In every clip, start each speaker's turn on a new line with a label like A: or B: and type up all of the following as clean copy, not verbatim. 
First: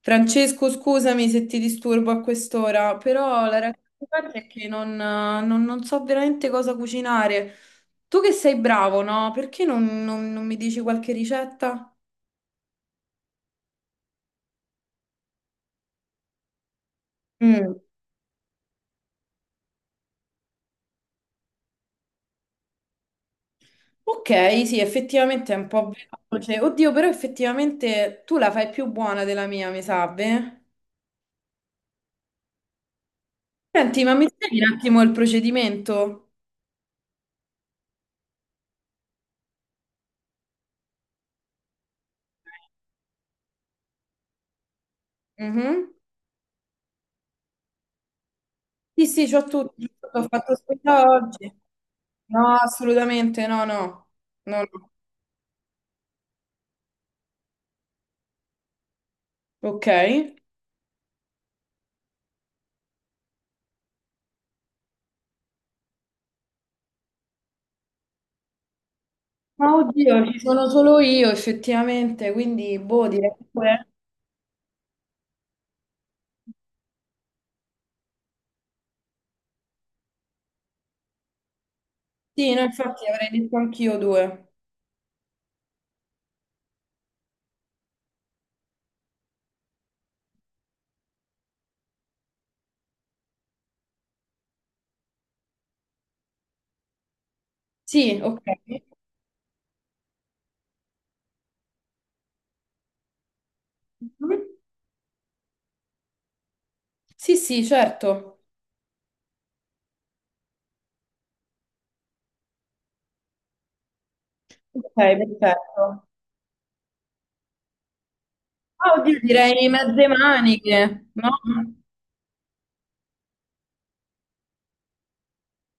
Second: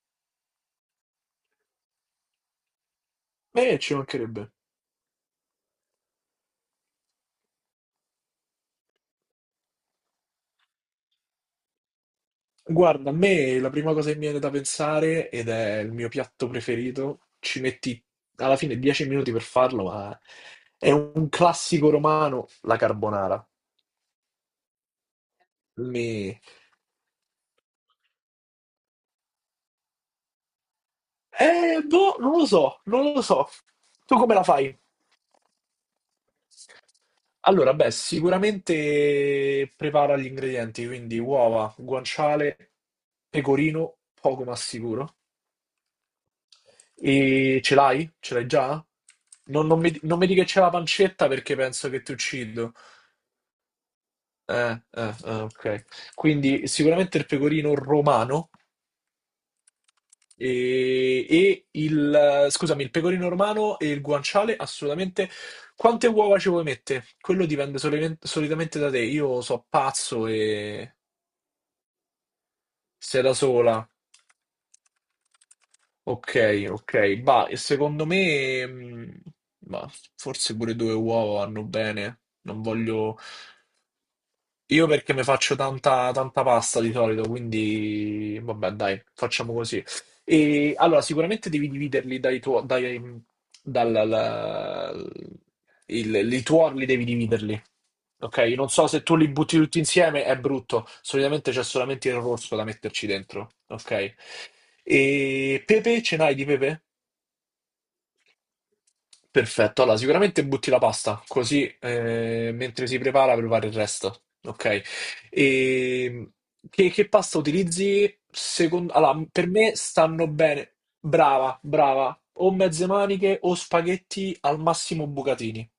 A: Francesco, scusami se ti disturbo a quest'ora, però la realtà
B: Ci
A: dei fatti è
B: mancherebbe.
A: che non so veramente cosa cucinare. Tu che sei bravo, no? Perché non mi dici qualche ricetta?
B: Guarda, a me la prima cosa che mi viene da pensare, ed è il mio piatto preferito, ci
A: Mm.
B: metti alla fine 10 minuti per farlo, ma è un classico romano, la carbonara.
A: Ok, sì, effettivamente è un po'
B: Mi...
A: veloce. Oddio, però effettivamente tu la fai più buona della mia, mi sa, beh?
B: Boh, non lo so, non lo so.
A: Senti, ma
B: Tu
A: mi
B: come la
A: spieghi un
B: fai?
A: attimo il procedimento?
B: Allora, beh, sicuramente prepara gli ingredienti, quindi uova, guanciale, pecorino, poco ma sicuro.
A: Mhm.
B: E ce l'hai? Ce l'hai già?
A: Sì, sì, c'ho
B: Non,
A: tutto,
B: non mi, di- non
A: l'ho
B: mi dica che
A: fatto
B: c'è la
A: spesa
B: pancetta perché
A: oggi.
B: penso che ti
A: No,
B: uccido.
A: assolutamente, no, no. No, no.
B: Ok. Quindi sicuramente il pecorino romano
A: Ok.
B: e, e il... scusami, il pecorino romano e il guanciale assolutamente. Quante uova ci vuoi mettere? Quello dipende solitamente da te. Io so
A: Ma
B: pazzo
A: oddio, ci sono
B: e
A: solo io effettivamente, quindi boh,
B: sei
A: direi
B: da sola.
A: due.
B: Ok, ok, bah, e secondo me, bah, forse pure due uova vanno bene.
A: Sì, no,
B: Non
A: infatti
B: voglio.
A: avrei detto anch'io due.
B: Io perché mi faccio tanta, tanta pasta di solito, quindi vabbè, dai, facciamo così. E allora, sicuramente devi dividerli dai tuoi. Dai, dal, la- i tuorli devi dividerli.
A: Sì,
B: Ok,
A: ok.
B: non so se tu li butti tutti insieme, è brutto. Solitamente c'è solamente il rosso da metterci dentro. Ok.
A: Mhm.
B: E pepe, ce n'hai di pepe?
A: Sì, sì, certo.
B: Perfetto, allora sicuramente butti la pasta, così mentre si prepara il resto, ok?
A: Ok, perfetto.
B: E che pasta utilizzi?
A: Ah, oddio,
B: Allora, per
A: direi
B: me
A: mezze
B: stanno bene,
A: maniche, no?
B: brava, brava, o mezze maniche o spaghetti al massimo bucatini,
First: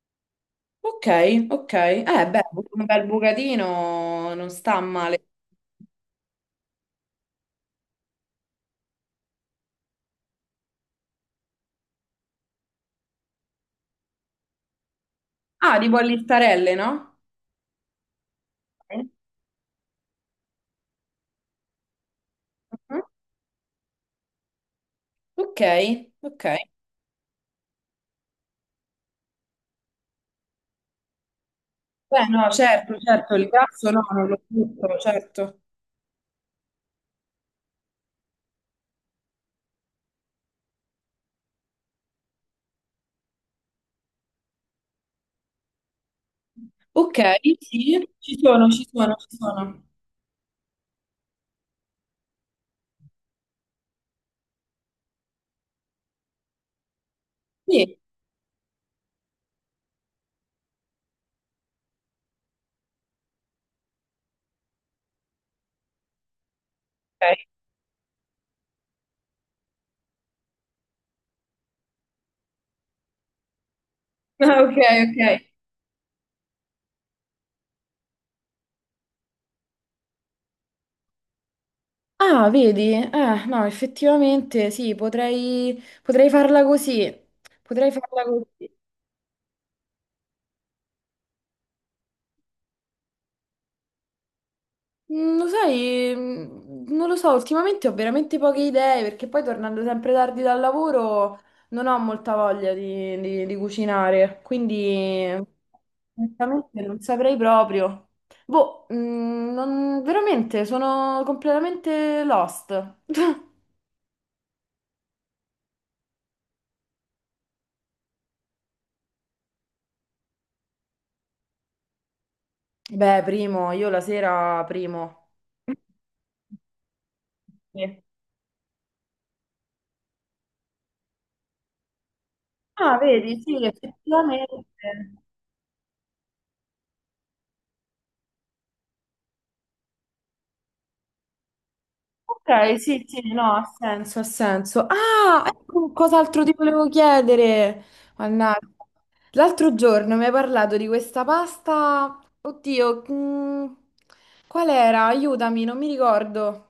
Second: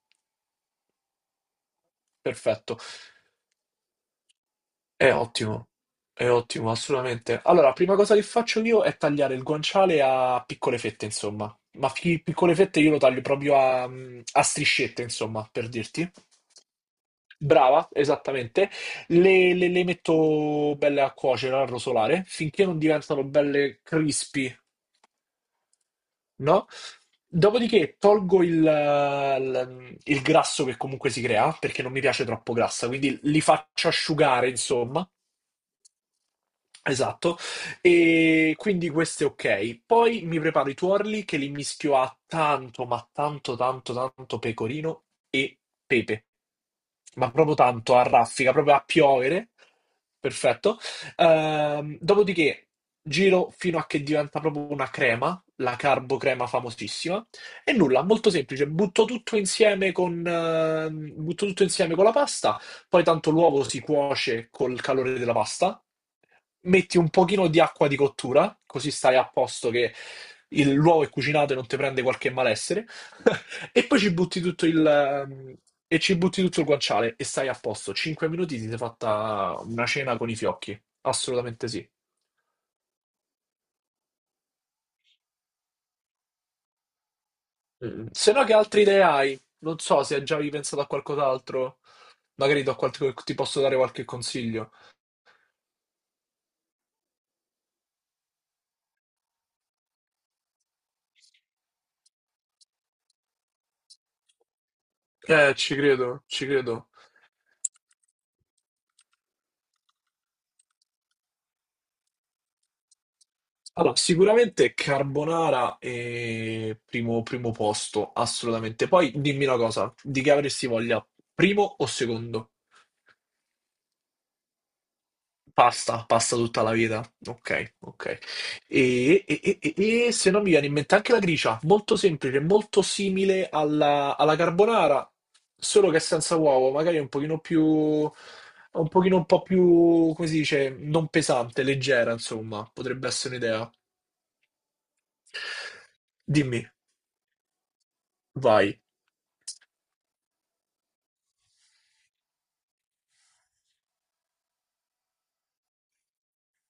A: Ok, ok. Beh,
B: perfetto,
A: un bel bucatino non sta
B: è
A: male.
B: ottimo, è ottimo, assolutamente. Allora, prima cosa che faccio io è tagliare il guanciale a piccole fette, insomma, ma piccole fette io lo taglio proprio a striscette, insomma, per
A: Ah, tipo a
B: dirti.
A: listarelle, no?
B: Brava, esattamente.
A: Mhm.
B: Le metto belle a cuocere, a rosolare, finché non diventano belle crispy,
A: Ok, ok.
B: no? Dopodiché tolgo il grasso che comunque si crea, perché non mi
A: Beh,
B: piace
A: no,
B: troppo grassa,
A: certo,
B: quindi
A: certo,
B: li
A: il
B: faccio
A: grasso no, non lo
B: asciugare,
A: butto,
B: insomma.
A: certo.
B: Esatto, e quindi questo è ok. Poi mi preparo i tuorli che li mischio a tanto, ma tanto, tanto, tanto pecorino e pepe,
A: Ok,
B: ma proprio tanto a
A: sì, ci
B: raffica,
A: sono,
B: proprio a
A: ci sono, ci
B: piovere.
A: sono.
B: Perfetto. Dopodiché giro fino a che diventa proprio una crema, la carbocrema famosissima. E
A: Sì,
B: nulla, molto semplice, butto tutto insieme con la pasta. Poi tanto l'uovo si cuoce col calore della pasta, metti un
A: ok.
B: pochino di acqua di cottura, così stai a posto che l'uovo è cucinato e non ti prende qualche malessere, e poi ci butti
A: Ah,
B: tutto
A: ok,
B: il,
A: ok.
B: ehm, e ci butti tutto il guanciale e stai a posto. 5 minuti ti sei fatta una cena con i fiocchi, assolutamente sì.
A: Ah, vedi? No, effettivamente sì, potrei, potrei farla così. Potrei farla
B: Se no, che
A: così.
B: altre idee hai? Non so se hai già pensato a qualcos'altro, magari ti posso dare qualche consiglio.
A: Mm, lo sai, mm, non lo so, ultimamente ho veramente poche idee perché poi tornando sempre tardi dal lavoro non ho molta voglia di, di cucinare, quindi
B: Ci credo, ci
A: onestamente
B: credo.
A: non saprei proprio. Boh, mm, veramente sono completamente lost.
B: Allora, sicuramente carbonara è primo, primo posto, assolutamente. Poi dimmi una cosa, di che avresti voglia? Primo o secondo?
A: Beh, primo, io la sera primo.
B: Pasta, pasta tutta la vita. Ok,
A: Sì.
B: ok. E, e- e- e- e se non mi viene in mente anche la gricia, molto semplice, molto
A: Ah, vedi,
B: simile
A: sì,
B: alla
A: effettivamente.
B: carbonara, solo che senza uovo, magari un pochino un po' più, come si dice, non pesante, leggera, insomma,
A: Ok, sì,
B: potrebbe
A: sì,
B: essere
A: no, ha
B: un'idea.
A: senso, ha senso. Ah, ecco cos'altro ti
B: Dimmi,
A: volevo chiedere. Mannaggia.
B: vai.
A: L'altro giorno mi hai parlato di questa pasta. Oddio, mm, qual era? Aiutami, non mi ricordo.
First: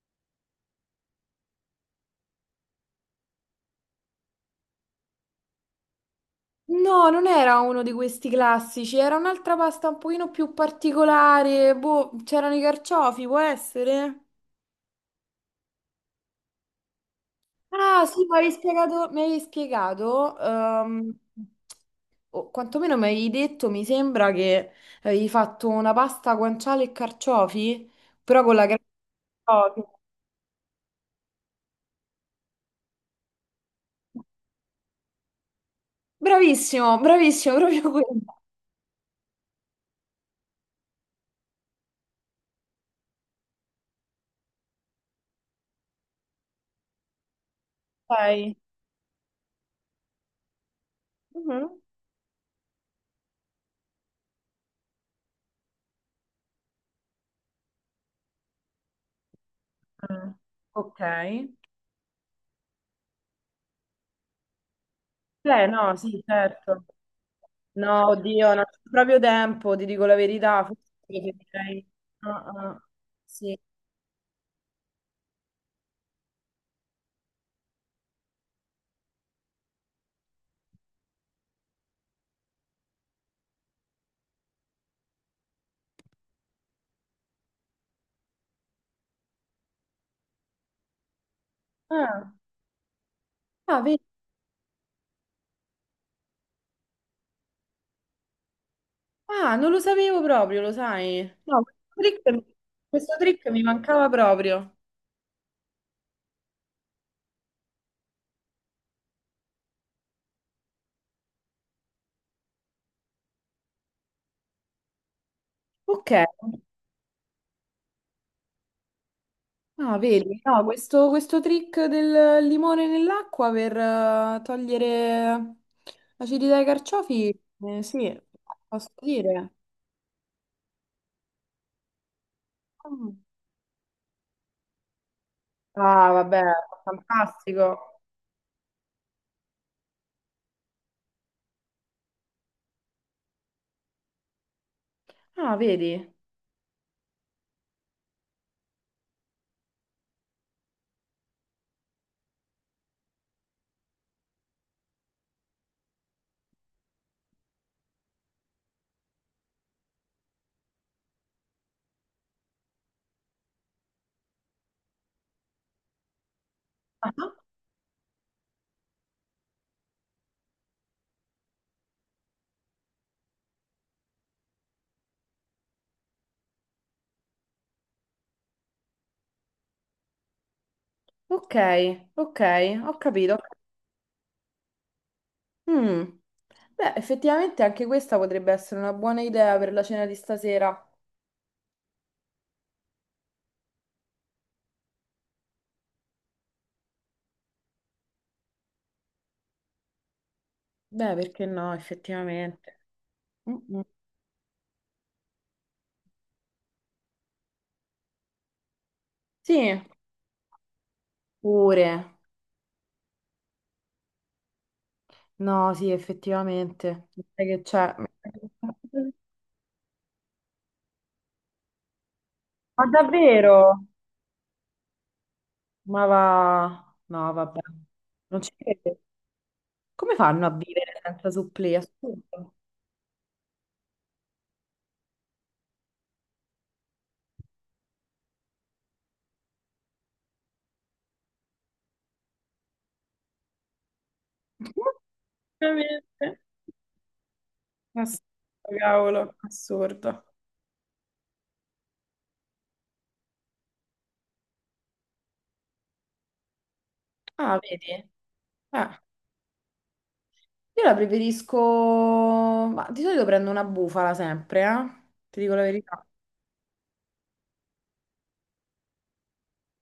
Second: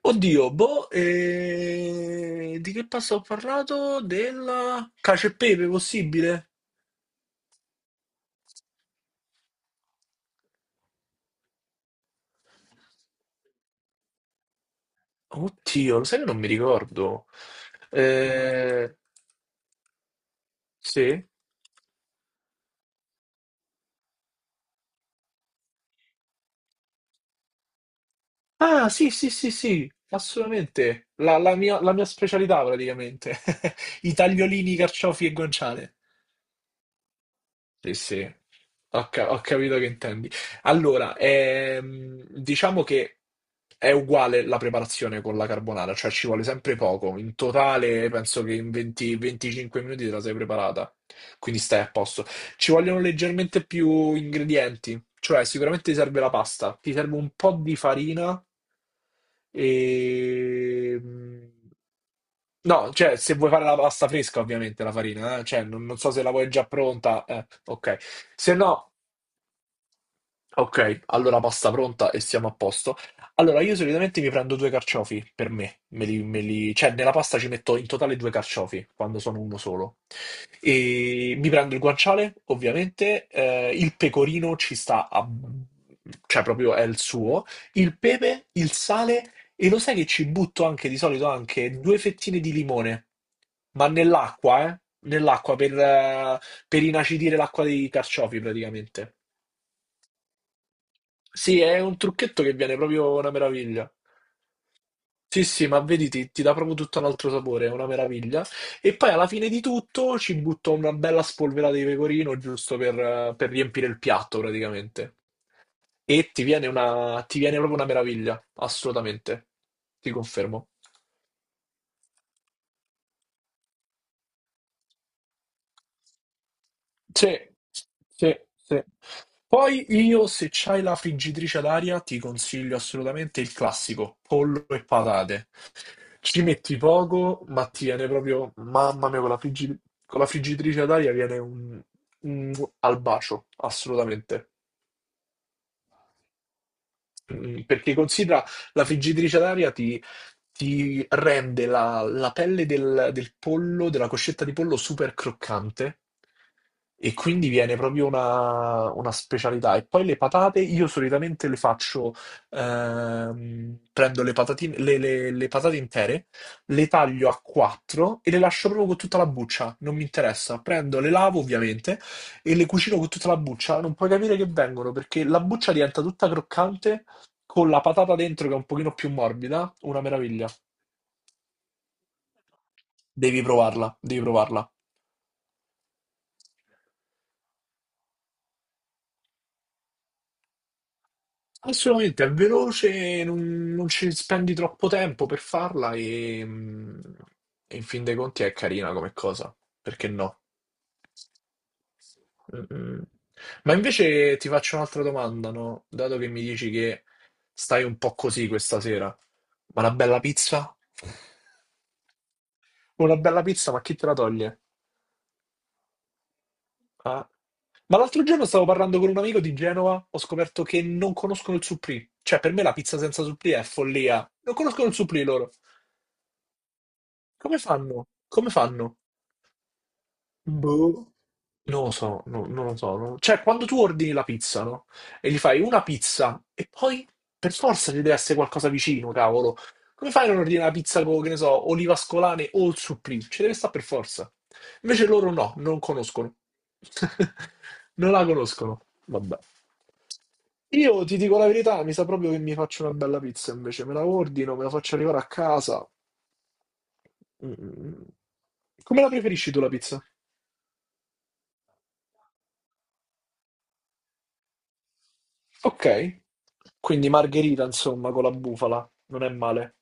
B: Oddio, boh, di che pasta ho parlato? Della cacio e pepe, possibile?
A: No, non era uno di questi classici, era un'altra pasta un pochino più particolare. Boh, c'erano i carciofi, può essere?
B: Oddio, lo sai che non mi ricordo.
A: Ah, sì,
B: Eh,
A: mi avevi spiegato,
B: sì?
A: o quantomeno mi avevi detto, mi sembra che avevi fatto una pasta guanciale e carciofi, però con la crema
B: Ah, sì, sì, sì,
A: di
B: sì,
A: ciofi.
B: assolutamente. La mia specialità praticamente. I tagliolini, carciofi e guanciale.
A: Bravissimo, bravissimo, proprio
B: Sì,
A: quella.
B: sì, ho capito che intendi. Allora, diciamo che è uguale la preparazione con la carbonara, cioè ci vuole sempre poco. In totale penso
A: Dai.
B: che in 20 25 minuti te la sei preparata, quindi
A: Mhm.
B: stai a posto. Ci vogliono leggermente più ingredienti, cioè sicuramente ti serve la pasta, ti serve un po' di farina
A: Mm,
B: e...
A: ok.
B: No, cioè se vuoi fare la pasta fresca ovviamente la farina, cioè
A: Beh,
B: non,
A: no,
B: non so
A: sì,
B: se la vuoi già
A: certo.
B: pronta, ok.
A: No,
B: Se
A: oddio, non c'è
B: no,
A: proprio tempo, ti dico la verità, forse
B: Ok, allora pasta
A: preferirei...
B: pronta e
A: Ah,
B: siamo a
A: ah,
B: posto.
A: sì.
B: Allora, io solitamente mi prendo due carciofi per me, cioè nella pasta ci metto in totale due carciofi quando sono uno solo. E mi prendo il guanciale, ovviamente, il pecorino ci sta a... cioè proprio è il suo, il pepe, il sale e lo sai che ci butto anche di solito anche due
A: Ah,
B: fettine di limone,
A: ah,
B: ma
A: vedi?
B: nell'acqua, eh? Nell'acqua per inacidire l'acqua dei carciofi praticamente.
A: Ah, non lo sapevo proprio, lo sai.
B: Sì,
A: No,
B: è un trucchetto
A: trick,
B: che viene
A: questo
B: proprio una
A: trick mi
B: meraviglia.
A: mancava proprio.
B: Sì, sì, ma vedi, ti dà proprio tutto un altro sapore, è una meraviglia. E poi alla fine di tutto ci butto una bella spolverata di pecorino giusto per riempire il piatto praticamente.
A: Ok.
B: E ti viene proprio una meraviglia, assolutamente.
A: Ah,
B: Ti
A: vedi, no,
B: confermo.
A: questo trick del limone nell'acqua per togliere l'acidità ai carciofi,
B: Sì,
A: sì,
B: sì, sì.
A: posso dire.
B: Poi io, se c'hai la friggitrice ad aria, ti consiglio
A: Mm.
B: assolutamente il classico, pollo e patate.
A: Ah,
B: Ci
A: vabbè,
B: metti poco, ma ti
A: fantastico.
B: viene proprio, mamma mia, con la friggitrice ad aria viene un al bacio, assolutamente.
A: Ah, vedi.
B: Perché considera la friggitrice d'aria ti rende la pelle del pollo, della coscetta di pollo super croccante e quindi viene proprio una specialità. E poi le patate, io solitamente prendo le patatine, le patate intere, le taglio
A: Ah,
B: a quattro e le lascio proprio con tutta la buccia, non mi interessa. Prendo, le lavo ovviamente e le cucino con tutta la buccia. Non puoi capire che vengono perché la buccia diventa tutta croccante con la patata dentro che è un pochino più morbida, una meraviglia.
A: ok, ok, ho capito.
B: Devi provarla, devi provarla.
A: Mm. Beh, effettivamente anche questa potrebbe essere una buona idea per la cena di stasera.
B: Assolutamente, è veloce, non ci spendi troppo tempo per farla e in fin dei conti è carina come cosa, perché no?
A: Beh, perché no, effettivamente.
B: Mm-mm.
A: Mm,
B: Ma
A: mm.
B: invece ti faccio un'altra domanda, no? Dato che mi dici che stai un po' così questa sera,
A: Sì,
B: ma una bella pizza?
A: pure.
B: Una bella pizza, ma chi te la toglie?
A: No, sì, effettivamente.
B: Ah,
A: Sai che c'è?
B: ma l'altro giorno stavo parlando con un amico di Genova, ho scoperto che non conoscono il supplì. Cioè, per me la
A: Ma
B: pizza senza supplì è
A: davvero?
B: follia. Non conoscono il supplì loro.
A: Ma va... No,
B: Come
A: vabbè.
B: fanno?
A: Non
B: Come
A: ci
B: fanno?
A: credo. Come fanno a vivere
B: Boh.
A: senza supplì?
B: Non lo so,
A: Assurdo.
B: non lo so. Cioè, quando tu ordini la pizza, no? E gli fai una pizza e poi per forza ci deve essere qualcosa vicino, cavolo. Come fai a non ordinare la pizza con, che ne so, olive ascolane o il supplì? Ci deve stare per forza. Invece loro no, non conoscono.
A: Veramente.
B: Non
A: Assurdo,
B: la conoscono.
A: cavolo,
B: Vabbè.
A: assurdo.
B: Io ti dico la verità, mi sa proprio che mi faccio una bella pizza invece. Me la ordino, me la faccio arrivare a casa. Mm.
A: Ah,
B: Mm, mm.
A: vedi? Eh,
B: Come la preferisci tu la pizza?
A: io la preferisco... Ma di solito prendo una bufala sempre, eh? Ti dico la verità.
B: Ok, quindi margherita, insomma, con la bufala, non è male.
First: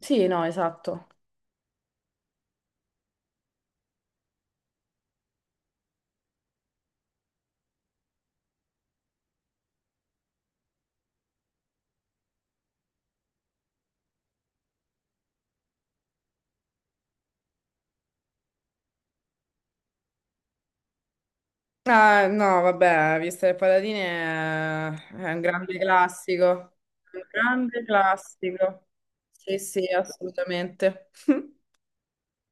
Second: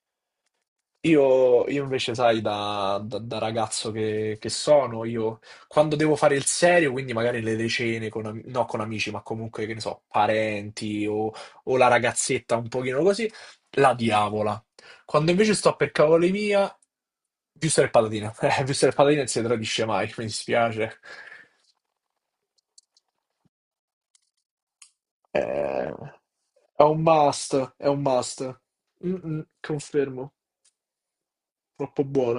A: Sì, no, esatto.
B: Io invece, sai, da ragazzo che sono, io quando devo fare il serio, quindi magari le cene, no, con amici, ma comunque, che ne so, parenti o la ragazzetta un pochino così, la diavola. Quando invece sto per cavoli mia, visto e patatine, visto e patatine non si tradisce mai, mi dispiace.
A: Ah, no, vabbè, vista le patatine è un grande
B: Eh,
A: classico.
B: è un
A: Un
B: must,
A: grande
B: è un must.
A: classico.
B: Mm-mm,
A: Sì, sì,
B: confermo,
A: assolutamente.
B: troppo buona.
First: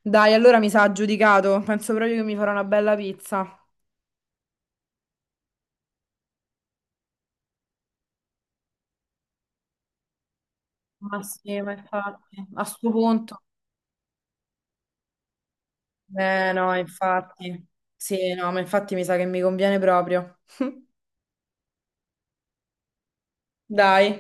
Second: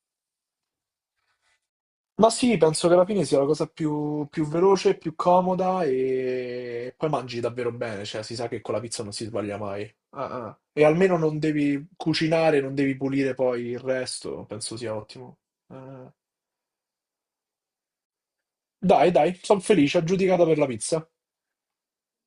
A: Dai, allora mi sa giudicato. Penso proprio che mi farò una bella pizza.
B: Ma sì, penso che alla fine sia la cosa più, veloce, più comoda e poi mangi davvero bene, cioè si sa che con la pizza non si
A: Ma
B: sbaglia
A: sì, ma
B: mai. Ah,
A: infatti,
B: ah.
A: a
B: E
A: sto
B: almeno non
A: punto.
B: devi cucinare, non devi pulire poi il resto,
A: Eh
B: penso
A: no,
B: sia ottimo.
A: infatti.
B: Eh,
A: Sì, no, ma infatti mi sa che mi conviene proprio.
B: Dai, dai, sono felice, aggiudicata per la pizza.
A: Dai.